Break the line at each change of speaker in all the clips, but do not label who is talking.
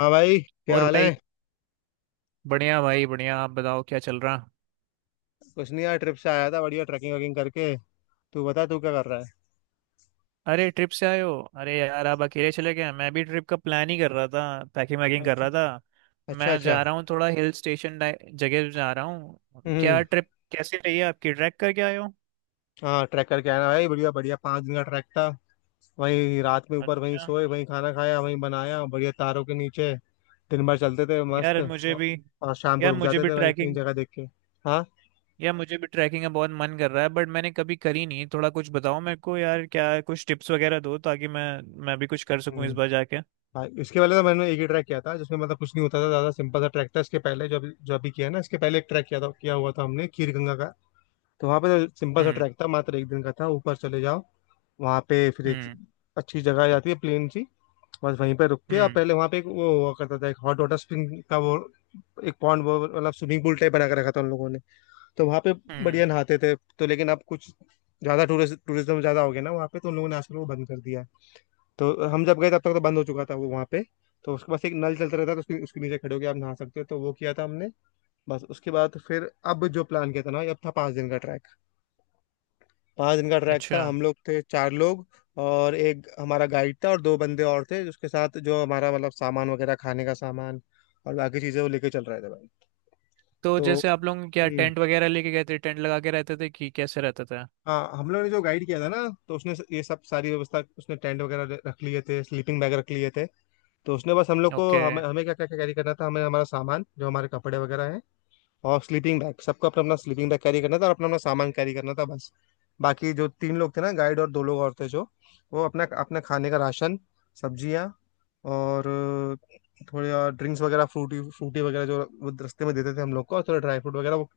हाँ भाई, क्या
और
हाल
भाई।
है।
बढ़िया भाई बढ़िया। आप बताओ, क्या चल रहा।
कुछ नहीं यार, ट्रिप से आया था, बढ़िया ट्रैकिंग वैकिंग करके। तू बता तू क्या कर रहा
अरे, ट्रिप से आए हो? अरे यार, आप अकेले चले गए। मैं भी ट्रिप का प्लान ही कर रहा था, पैकिंग
है।
वैकिंग कर
अच्छा
रहा था।
अच्छा।
मैं
अच्छा।
जा रहा हूँ थोड़ा हिल स्टेशन जगह जा रहा हूँ। क्या
हम्म।
ट्रिप कैसी रही है आपकी? ट्रैक करके आए हो?
हाँ ट्रैक करके आया ना भाई, बढ़िया बढ़िया 5 दिन का ट्रैक था। वहीं रात में ऊपर वहीं
अच्छा।
सोए, वहीं खाना खाया, वहीं बनाया, बढ़िया तारों के नीचे। दिन भर चलते थे मस्त
यार मुझे भी
और शाम को
यार
रुक
मुझे
जाते
भी
थे भाई, तीन
ट्रैकिंग
जगह देख के। हाँ।
यार मुझे भी ट्रैकिंग का बहुत मन कर रहा है बट मैंने कभी करी नहीं। थोड़ा कुछ बताओ मेरे को यार, क्या कुछ टिप्स वगैरह दो ताकि मैं भी कुछ कर सकूं इस
हम्म।
बार जाके।
भाई, इसके पहले तो मैंने एक ही ट्रैक किया था जिसमें मतलब कुछ नहीं होता था, ज़्यादा सिंपल सा ट्रैक था। इसके पहले जो अभी किया है ना, इसके पहले एक ट्रैक किया हुआ था हमने, खीर गंगा का। तो वहाँ पे तो सिंपल सा
हम्म।
ट्रैक था, मात्र 1 दिन का था। ऊपर चले जाओ, वहाँ पे फिर एक
हम्म।
अच्छी जगह जाती है, प्लेन सी। बस वहीं पे रुक के, और
हम्म।
पहले वहाँ पे एक वो हुआ करता था, एक हॉट वाटर स्प्रिंग का वो एक पॉन्ड, वो मतलब स्विमिंग पूल टाइप बना के रखा था उन लोगों ने। तो वहाँ पे
हम्म।
बढ़िया नहाते थे तो, लेकिन अब कुछ ज्यादा टूरिस्ट, टूरिज्म ज्यादा हो गया ना वहाँ पे, तो उन लोगों ने आजकल वो बंद कर दिया है। तो हम जब गए तब तक तो बंद हो चुका था वो वहाँ पे। तो उसके पास एक नल चलता रहता था, तो उसके उसके नीचे खड़े होके आप नहा सकते हो, तो वो किया था हमने। बस उसके बाद फिर अब जो प्लान किया था ना, ये अब था 5 दिन का ट्रैक। 5 दिन का ट्रैक था,
अच्छा,
हम लोग थे चार लोग और एक हमारा गाइड था और दो बंदे और थे, जिसके साथ जो हमारा मतलब सामान वगैरह, खाने का सामान और बाकी चीजें वो लेके चल रहे थे भाई।
तो
तो
जैसे आप लोग क्या
हम्म।
टेंट वगैरह लेके गए थे? टेंट लगा के रहते थे कि कैसे रहता था?
हाँ हम लोग ने जो गाइड किया था ना, तो उसने ये सब सारी व्यवस्था, उसने टेंट वगैरह रख लिए थे, स्लीपिंग बैग रख लिए थे। तो उसने बस हम लोग को,
ओके,
हमें हमें क्या क्या कैरी करना था, हमें हमारा सामान जो हमारे कपड़े वगैरह हैं और स्लीपिंग बैग, सबको अपना अपना स्लीपिंग बैग कैरी करना था और अपना अपना सामान कैरी करना था बस। बाकी जो तीन लोग थे ना, गाइड और दो लोग और थे जो, वो अपना अपना खाने का राशन, सब्जियाँ और थोड़े और ड्रिंक्स वगैरह, फ्रूटी फ्रूटी वगैरह जो वो रास्ते में देते थे हम लोग को, और थोड़ा ड्राई फ्रूट वगैरह वो,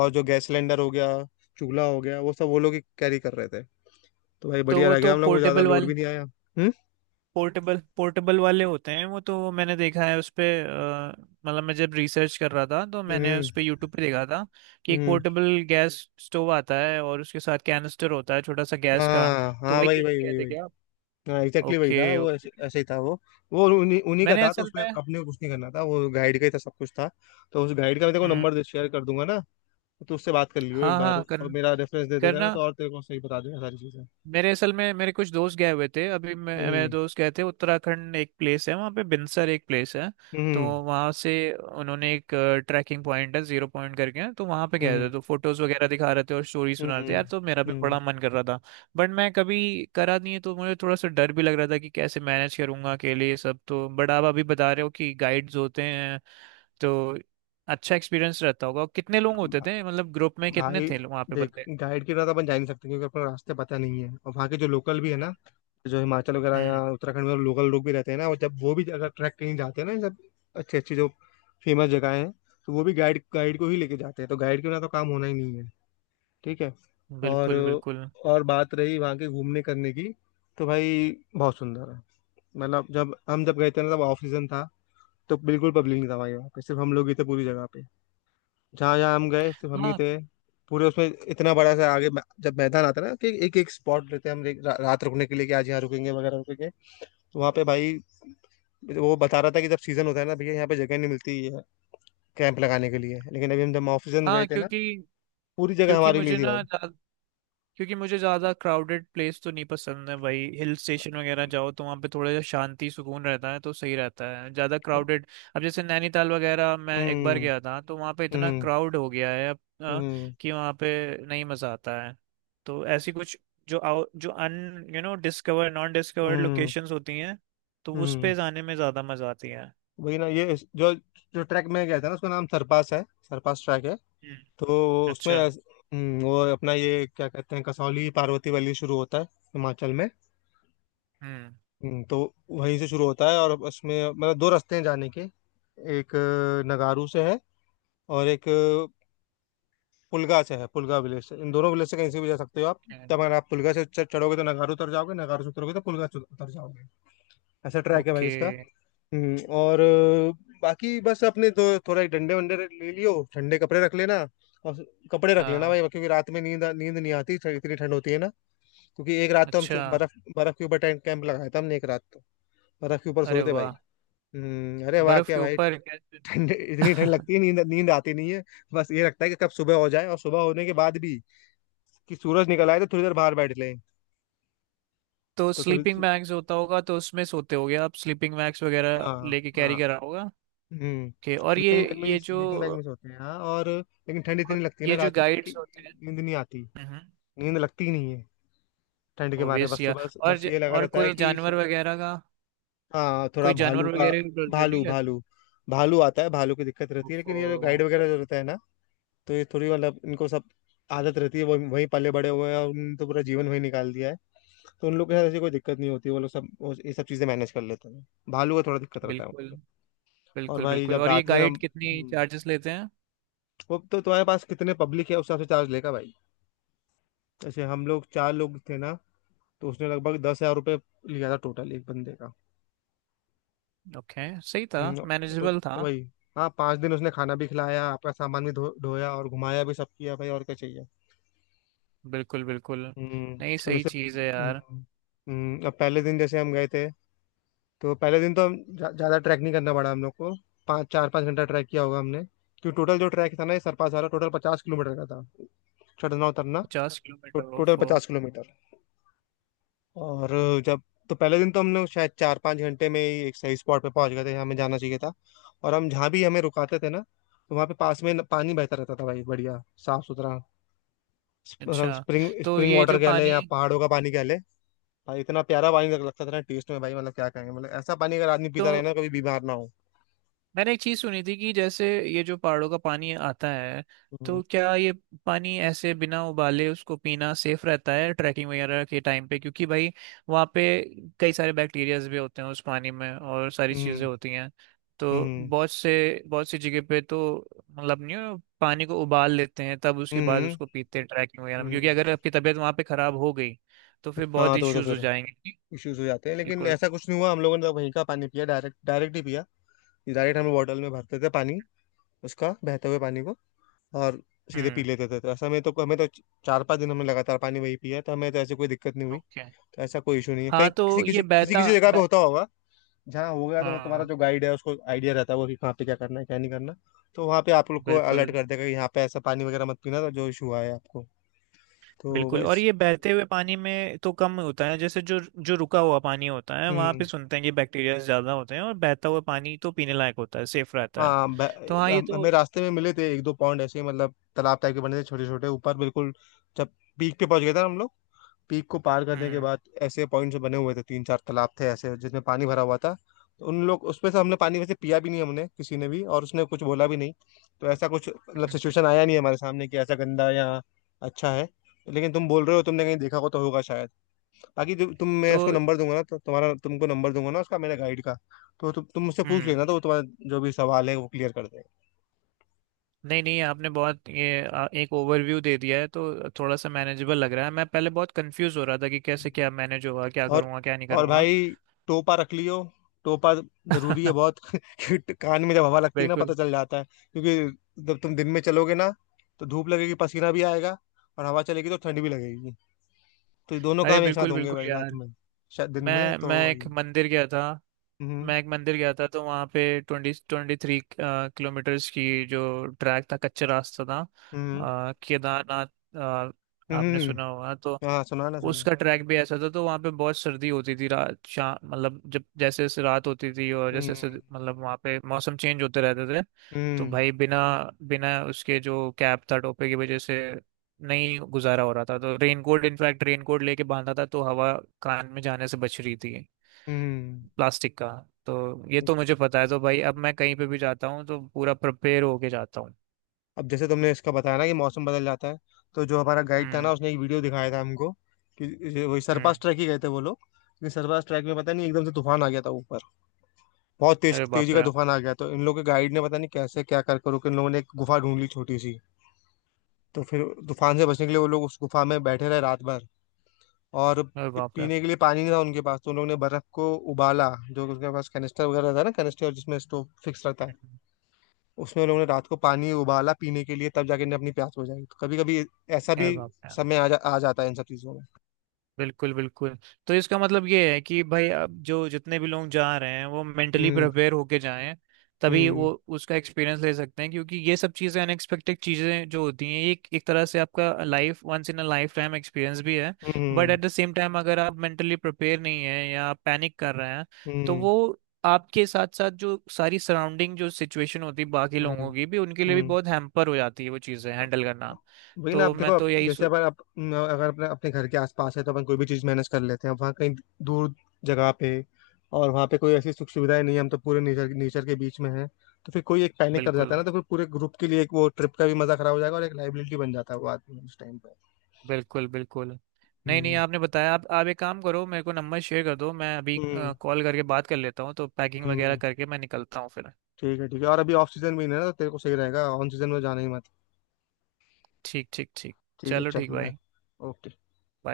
और जो गैस सिलेंडर हो गया, चूल्हा हो गया, वो सब वो लोग ही कैरी कर रहे थे। तो भाई
तो
बढ़िया
वो
रह गया,
तो
हम लोग को ज़्यादा
पोर्टेबल
लोड भी
वाले
नहीं आया। हम्म।
पोर्टेबल पोर्टेबल वाले होते हैं। वो तो मैंने देखा है उस पे मतलब मैं जब रिसर्च कर रहा था तो मैंने
हम्म।
उस पे यूट्यूब पे देखा था कि एक
हम्म।
पोर्टेबल गैस स्टोव आता है और उसके साथ कैनिस्टर होता है छोटा सा गैस का।
हाँ
तो
हाँ,
वही
वही वही वही
कहते
वही।
क्या आप?
हाँ एग्जैक्टली वही था
ओके
वो,
ओके।
ऐसे ऐसे ही था वो। वो उन्हीं उन्हीं का
मैंने
था, तो
असल
उसमें
में।
अपने को कुछ नहीं करना था, वो गाइड का ही था, सब कुछ था। तो उस गाइड का मैं तेरे को
हम्म।
नंबर दे, शेयर कर दूंगा ना, तो उससे बात कर लियो एक
हाँ
बार,
हाँ कर,
और मेरा रेफरेंस दे देगा ना
करना।
तो, और तेरे को सही बता देगा सारी चीजें।
मेरे असल में मेरे कुछ दोस्त गए हुए थे अभी मैं, मेरे
हम्म।
दोस्त गए थे उत्तराखंड। एक प्लेस है वहाँ पे बिनसर, एक प्लेस है। तो
हम्म।
वहाँ से उन्होंने एक ट्रैकिंग पॉइंट है, जीरो पॉइंट करके, तो वहाँ पे गए थे।
हम्म।
तो फोटोज वगैरह दिखा रहे थे और स्टोरी सुना रहे थे
हम्म।
यार, तो मेरा भी
हम्म।
बड़ा मन कर रहा था। बट मैं कभी करा नहीं है तो मुझे थोड़ा सा डर भी लग रहा था कि कैसे मैनेज करूंगा अकेले ये सब। तो बट आप अभी बता रहे हो कि गाइड्स होते हैं, तो अच्छा एक्सपीरियंस रहता होगा। कितने लोग होते
हम्म।
थे मतलब, ग्रुप में कितने
भाई
थे वहाँ पे
देख,
बंदे?
गाइड के बिना तो अपन जा ही नहीं सकते, क्योंकि अपने रास्ते पता नहीं है। और वहाँ के जो लोकल भी है ना, जो हिमाचल वगैरह या
हम्म।
उत्तराखंड में लोकल लोग भी रहते हैं ना, और जब वो भी अगर ट्रैक कहीं जाते हैं ना ये सब अच्छी अच्छी जो फेमस जगह हैं, तो वो भी गाइड, गाइड को ही लेके जाते हैं। तो गाइड के बिना तो काम होना ही नहीं है। ठीक है। और
बिल्कुल बिल्कुल।
और बात रही वहाँ के घूमने करने की, तो भाई बहुत सुंदर है। मतलब जब हम जब गए थे ना तब ऑफ सीजन था, तो बिल्कुल पब्लिक नहीं था भाई वहाँ पे, सिर्फ हम लोग ही थे पूरी जगह पे। जहाँ जहाँ हम गए सिर्फ हम ही
हाँ
थे पूरे उसमें। इतना बड़ा सा आगे जब मैदान आता है ना, कि एक एक स्पॉट लेते हैं हम रात रुकने के लिए, कि आज यहाँ रुकेंगे वगैरह रुकेंगे। तो वहाँ पे भाई वो बता रहा था कि जब सीजन होता है ना भैया, यहाँ पे जगह नहीं मिलती है कैंप लगाने के लिए, लेकिन अभी हम जब ऑफ सीजन गए
हाँ।
थे ना,
क्योंकि
पूरी जगह
क्योंकि
हमारी
मुझे
ली थी भाई।
ना ज्या- क्योंकि मुझे ज्यादा क्राउडेड प्लेस तो नहीं पसंद है भाई। हिल स्टेशन वगैरह जाओ तो वहाँ पे थोड़ा सा शांति सुकून रहता है तो सही रहता है। ज्यादा
अब-
क्राउडेड, अब जैसे नैनीताल वगैरह मैं एक बार
हम्म।
गया था तो वहाँ पे इतना
हम्म।
क्राउड हो गया है अब
हम्म।
कि वहाँ पे नहीं मजा आता है। तो ऐसी कुछ जो un you know discover non discovered
hmm.
Locations होती हैं, तो उस पे
हम्म।
जाने में ज्यादा मजा आती है।
वही ना, ये जो जो ट्रैक में गया था ना, उसका नाम सरपास है, सरपास ट्रैक है।
हम्म।
तो उसमें
अच्छा।
वो अपना ये क्या कहते हैं, कसौली पार्वती वैली शुरू होता है, हिमाचल में।
हम्म।
तो वहीं से शुरू होता है, और उसमें मतलब दो रास्ते हैं जाने के। एक नगारू से है, और एक पुलगा से है, पुलगा विलेज से। इन दोनों विलेज से कहीं से भी जा सकते हो आप। तब अगर आप पुलगा से चढ़ोगे तो नगारू उतर जाओगे, नगारू से उतरोगे तो पुलगा से उतर जाओगे। ऐसा ट्रैक है भाई
ओके।
इसका। और बाकी बस अपने दो थोड़ा एक डंडे वंडे ले लियो, ठंडे कपड़े रख लेना। और कपड़े रख लेना
हाँ।
भाई, क्योंकि रात में नींद नींद नहीं आती, इतनी ठंड होती है ना। क्योंकि एक रात तो हम
अच्छा।
बर्फ, बर्फ के ऊपर टेंट कैंप लगाया था हमने एक रात तो, बर्फ के ऊपर
अरे
सोए थे भाई।
वाह।
अरे वाह
बर्फ
क्या
के
भाई।
ऊपर कैसे?
ठंड, इतनी ठंड लगती है, नींद नींद आती नहीं है। बस ये लगता है कि कब सुबह हो जाए, और सुबह होने के बाद भी कि सूरज निकल आए तो थोड़ी देर बाहर बैठ लें।
तो
तो थोड़ी।
स्लीपिंग बैग्स होता होगा तो उसमें सोते होगे आप, स्लीपिंग बैग्स वगैरह
हाँ
लेके
हाँ।
कैरी करा होगा?
हम्म।
ओके।
स्लीपिंग बैग में,
ये जो
स्लीपिंग बैग में सोते हैं हाँ, और लेकिन ठंड
और
इतनी लगती है ना
ये जो
रात में कि
गाइड्स होते
नींद नहीं आती,
हैं,
नींद लगती ही नहीं है ठंड के मारे।
ओबियस
बस
या
सुबह, बस ये लगा
और
रहता है
कोई
कि
जानवर वगैरह का,
हाँ, थोड़ा
कोई जानवर
भालू का,
वगैरह का डर तो नहीं
भालू
लेता?
भालू भालू आता है, भालू की दिक्कत रहती है, लेकिन
ओफो।
ये जो गाइड वगैरह जो रहता है ना, तो ये थोड़ी मतलब इनको सब आदत रहती है, वो वहीं पले बड़े हुए हैं, और उन्होंने तो पूरा जीवन वहीं निकाल दिया है। तो उन लोग के साथ ऐसी कोई दिक्कत नहीं होती, वो लोग सब वो ये सब चीजें मैनेज कर लेते हैं। भालू का थोड़ा दिक्कत रहता है वहाँ
बिल्कुल
पे। और
बिल्कुल।
भाई
बिल्कुल,
जब
और ये
रात में हम,
गाइड कितनी
हम्म,
चार्जेस लेते हैं?
वो तो तुम्हारे पास कितने पब्लिक है उस हिसाब से चार्ज लेगा भाई। जैसे हम लोग चार लोग थे ना, तो उसने लगभग 10,000 रुपये लिया था टोटल, एक बंदे का।
ओके। सही था,
तो
मैनेजेबल था।
वही। हाँ, 5 दिन उसने खाना भी खिलाया, आपका सामान भी धो धोया, और घुमाया भी, सब किया भाई और क्या चाहिए।
बिल्कुल बिल्कुल।
हम्म।
नहीं,
और
सही
जैसे
चीज़ है यार।
अब पहले दिन जैसे हम गए थे, तो पहले दिन तो हम ज़्यादा ट्रैक नहीं करना पड़ा हम लोग को। पाँच चार पाँच घंटा ट्रैक किया होगा हमने। क्योंकि टोटल जो ट्रैक था ना ये सरपास वाला, टोटल 50 किलोमीटर का था, चढ़ना उतरना।
पचास किलोमीटर
टोटल
ओफो।
पचास किलोमीटर। और जब, तो पहले दिन तो हम लोग शायद चार पाँच घंटे में ही एक सही स्पॉट पे पहुंच गए थे जहाँ हमें जाना चाहिए था। और हम जहाँ भी हमें रुकाते थे ना, तो वहाँ पे पास में पानी बहता रहता था भाई, बढ़िया साफ सुथरा।
अच्छा।
स्प्रिंग
तो
स्प्रिंग
ये
वाटर
जो
कह ले
पानी,
या पहाड़ों का पानी कह ले। भाई इतना प्यारा पानी लगता था ना टेस्ट में भाई, मतलब क्या कहेंगे, मतलब ऐसा पानी अगर आदमी
तो
पीता रहे ना कभी बीमार ना हो।
मैंने एक चीज सुनी थी कि जैसे ये जो पहाड़ों का पानी आता है,
हम्म।
तो क्या ये पानी ऐसे बिना उबाले उसको पीना सेफ रहता है ट्रैकिंग वगैरह के टाइम पे? क्योंकि भाई वहाँ पे कई सारे बैक्टीरियाज भी होते हैं उस पानी में और सारी चीजें
हम्म।
होती हैं। तो
हम्म।
बहुत सी जगह पे तो मतलब नहीं हो, पानी को उबाल लेते हैं, तब उसके बाद
हम्म।
उसको पीते हैं ट्रैकिंग वगैरह में। क्योंकि
हम्म।
अगर आपकी तबीयत वहाँ पे खराब हो गई तो फिर बहुत
हाँ तो
इश्यूज हो
फिर
जाएंगे।
इश्यूज हो जाते हैं, लेकिन
बिल्कुल।
ऐसा कुछ नहीं हुआ, हम लोगों ने तो वहीं का पानी पिया, डायरेक्ट डायरेक्ट ही पिया। डायरेक्ट हम बॉटल में भरते थे पानी, उसका, बहते हुए पानी को, और सीधे पी
हम्म।
लेते थे। तो ऐसा में तो हमें तो 4 5 दिन हमने लगातार पानी वही पिया, तो हमें तो ऐसे कोई दिक्कत नहीं हुई।
ओके।
तो ऐसा कोई इशू नहीं है, कहीं
हाँ तो
किसी
ये
किसी
पे-
किसी
बहता
किसी जगह पे
ब...
होता होगा जहाँ हो गया। तो मतलब तुम्हारा
हाँ,
जो गाइड है उसको आइडिया रहता है वो, कि कहाँ पे क्या करना है क्या नहीं करना, तो वहाँ पे आप लोग को अलर्ट
बिल्कुल
कर देगा कि यहाँ पे ऐसा पानी वगैरह मत पीना, तो जो इशू आए आपको। तो
बिल्कुल। और
बस।
ये बहते हुए पानी में तो कम होता है। जैसे जो जो रुका हुआ पानी होता है वहाँ पे
हम्म।
सुनते हैं कि बैक्टीरिया ज्यादा होते हैं, और बहता हुआ पानी तो पीने लायक होता है, सेफ रहता है।
हाँ
तो हाँ, ये तो।
हमें रास्ते में मिले थे एक दो पॉइंट ऐसे ही, मतलब तालाब टाइप के बने थे छोटे छोटे ऊपर, बिल्कुल जब पीक पे पहुंच गए थे ना हम लोग, पीक को पार करने के
हम्म।
बाद ऐसे पॉइंट्स बने हुए थे, तीन चार तालाब थे ऐसे जिसमें पानी भरा हुआ था। तो उन लोग, उसमें से हमने पानी वैसे पिया भी नहीं हमने किसी ने भी, और उसने कुछ बोला भी नहीं। तो ऐसा कुछ मतलब
हम्म।
सिचुएशन आया नहीं हमारे सामने कि ऐसा गंदा या अच्छा है, लेकिन तुम बोल रहे हो, तुमने कहीं देखा हो तो होगा शायद। बाकी जो तुम, मैं
तो
उसको नंबर दूंगा ना, तो तुम्हारा, तुमको नंबर दूंगा ना उसका, मेरे गाइड का। तो तुम मुझसे पूछ
हम्म।
लेना, तो वो तुम्हारा जो भी सवाल है वो क्लियर कर देगा।
नहीं नहीं, आपने बहुत ये एक ओवरव्यू दे दिया है तो थोड़ा सा मैनेजेबल लग रहा है। मैं पहले बहुत कंफ्यूज हो रहा था कि कैसे क्या मैनेज होगा, क्या
और
करूँगा क्या नहीं
और
करूँगा।
भाई, टोपा रख लियो, टोपा जरूरी है बहुत। क्योंकि कान में जब हवा लगती है ना पता
बिल्कुल।
चल जाता है। क्योंकि जब तुम दिन में चलोगे ना, तो धूप लगेगी, पसीना भी आएगा, और हवा चलेगी तो ठंड भी लगेगी। तो ये दोनों
अरे
काम एक साथ
बिल्कुल
होंगे
बिल्कुल
भाई
यार।
रात में, शायद दिन में
मैं
तो।
मैं एक मंदिर गया था
हम्म।
मैं एक मंदिर गया था तो वहाँ पे 23 किलोमीटर्स की जो ट्रैक था, कच्चा रास्ता था
हम्म।
केदारनाथ अ,
हम्म।
आपने सुना
हम्म।
होगा तो
हाँ सुना ना सुना।
उसका ट्रैक भी ऐसा था। तो वहाँ पे बहुत सर्दी होती थी रात शाम, मतलब जब जैसे जैसे रात होती थी और जैसे जैसे,
हम्म।
मतलब वहाँ पे मौसम चेंज होते रहते थे। तो
हम्म।
भाई बिना बिना उसके, जो कैप था, टोपे की वजह से नहीं गुजारा हो रहा था। तो रेनकोट, इनफैक्ट रेनकोट लेके बांधा था तो हवा कान में जाने से बच रही थी,
हम्म।
प्लास्टिक का। तो ये तो मुझे पता है, तो भाई अब मैं कहीं पे भी जाता हूँ तो पूरा प्रिपेयर होके जाता हूँ।
अब जैसे तुमने इसका बताया ना कि मौसम बदल जाता है, तो जो हमारा गाइड था ना
हम्म।
उसने एक वीडियो दिखाया था हमको, कि ये वही सरपास
हम्म।
ट्रैक ही गए थे वो लोग, लेकिन सरपास ट्रैक में पता नहीं एकदम से तूफान आ गया था ऊपर, बहुत तेज
अरे
तेजी
बाप
का
रे।
तूफान आ गया, तो इन लोगों के गाइड ने पता नहीं कैसे क्या कर करो कि इन लोगों ने एक गुफा ढूंढ ली छोटी सी। तो फिर तूफान से बचने के लिए वो लोग उस गुफा में बैठे रहे रात भर। और
अरे बाप रे।
पीने के लिए पानी नहीं था उनके पास, तो उन लोगों ने बर्फ को उबाला, जो उसके पास कैनिस्टर वगैरह था ना, कैनिस्टर जिसमें स्टोव फिक्स रहता है, उसमें उन लोगों ने रात को पानी उबाला पीने के लिए, तब जाके इन्हें अपनी प्यास बुझाई। तो कभी कभी ऐसा
अरे
भी
बाप रे।
समय आ जाता है इन सब चीजों में।
बिल्कुल बिल्कुल। तो इसका मतलब ये है कि भाई अब जो जितने भी लोग जा रहे हैं वो मेंटली
हम्म।
प्रिपेयर होके जाएं, तभी
हम्म।
वो उसका एक्सपीरियंस ले सकते हैं। क्योंकि ये सब चीज़ें अनएक्सपेक्टेड चीज़ें जो होती हैं, ये एक तरह से आपका life once in a life time experience भी है। But
hmm.
At the same time अगर आप मेंटली प्रिपेयर नहीं है या आप पैनिक कर रहे हैं, तो
हम्म।
वो आपके साथ साथ जो सारी सराउंडिंग, जो सिचुएशन होती है बाकी
हम्म।
लोगों की, भी उनके लिए भी
हम्म।
बहुत हैम्पर हो जाती है वो चीज़ें
अब
हैंडल करना।
वही ना, आप
तो
देखो
मैं तो यही
जैसे
सो-
अपन, आप न, अगर अपने अपने घर के आसपास है तो अपन कोई भी चीज़ मैनेज कर लेते हैं, अब वहाँ कहीं दूर जगह पे और वहाँ पे कोई ऐसी सुख सुविधाएं नहीं है, हम तो पूरे नेचर, नेचर के बीच में हैं। तो फिर कोई एक पैनिक कर
बिल्कुल
जाता है ना, तो फिर पूरे ग्रुप के लिए एक वो ट्रिप का भी मजा खराब हो जाएगा, और एक लाइबिलिटी बन जाता है वो आदमी उस टाइम पे।
बिल्कुल बिल्कुल। नहीं नहीं,
हम्म।
आपने बताया। आप एक काम करो, मेरे को नंबर शेयर कर दो, मैं अभी
हम्म।
कॉल करके बात कर लेता हूँ। तो पैकिंग वगैरह
हम्म।
करके मैं निकलता हूँ फिर।
ठीक है ठीक है, और अभी ऑफ सीजन भी नहीं है ना, तो तेरे को सही रहेगा, ऑन सीजन में जाना ही मत।
ठीक ठीक ठीक।
ठीक है,
चलो
चल
ठीक
बाय।
भाई।
ओके।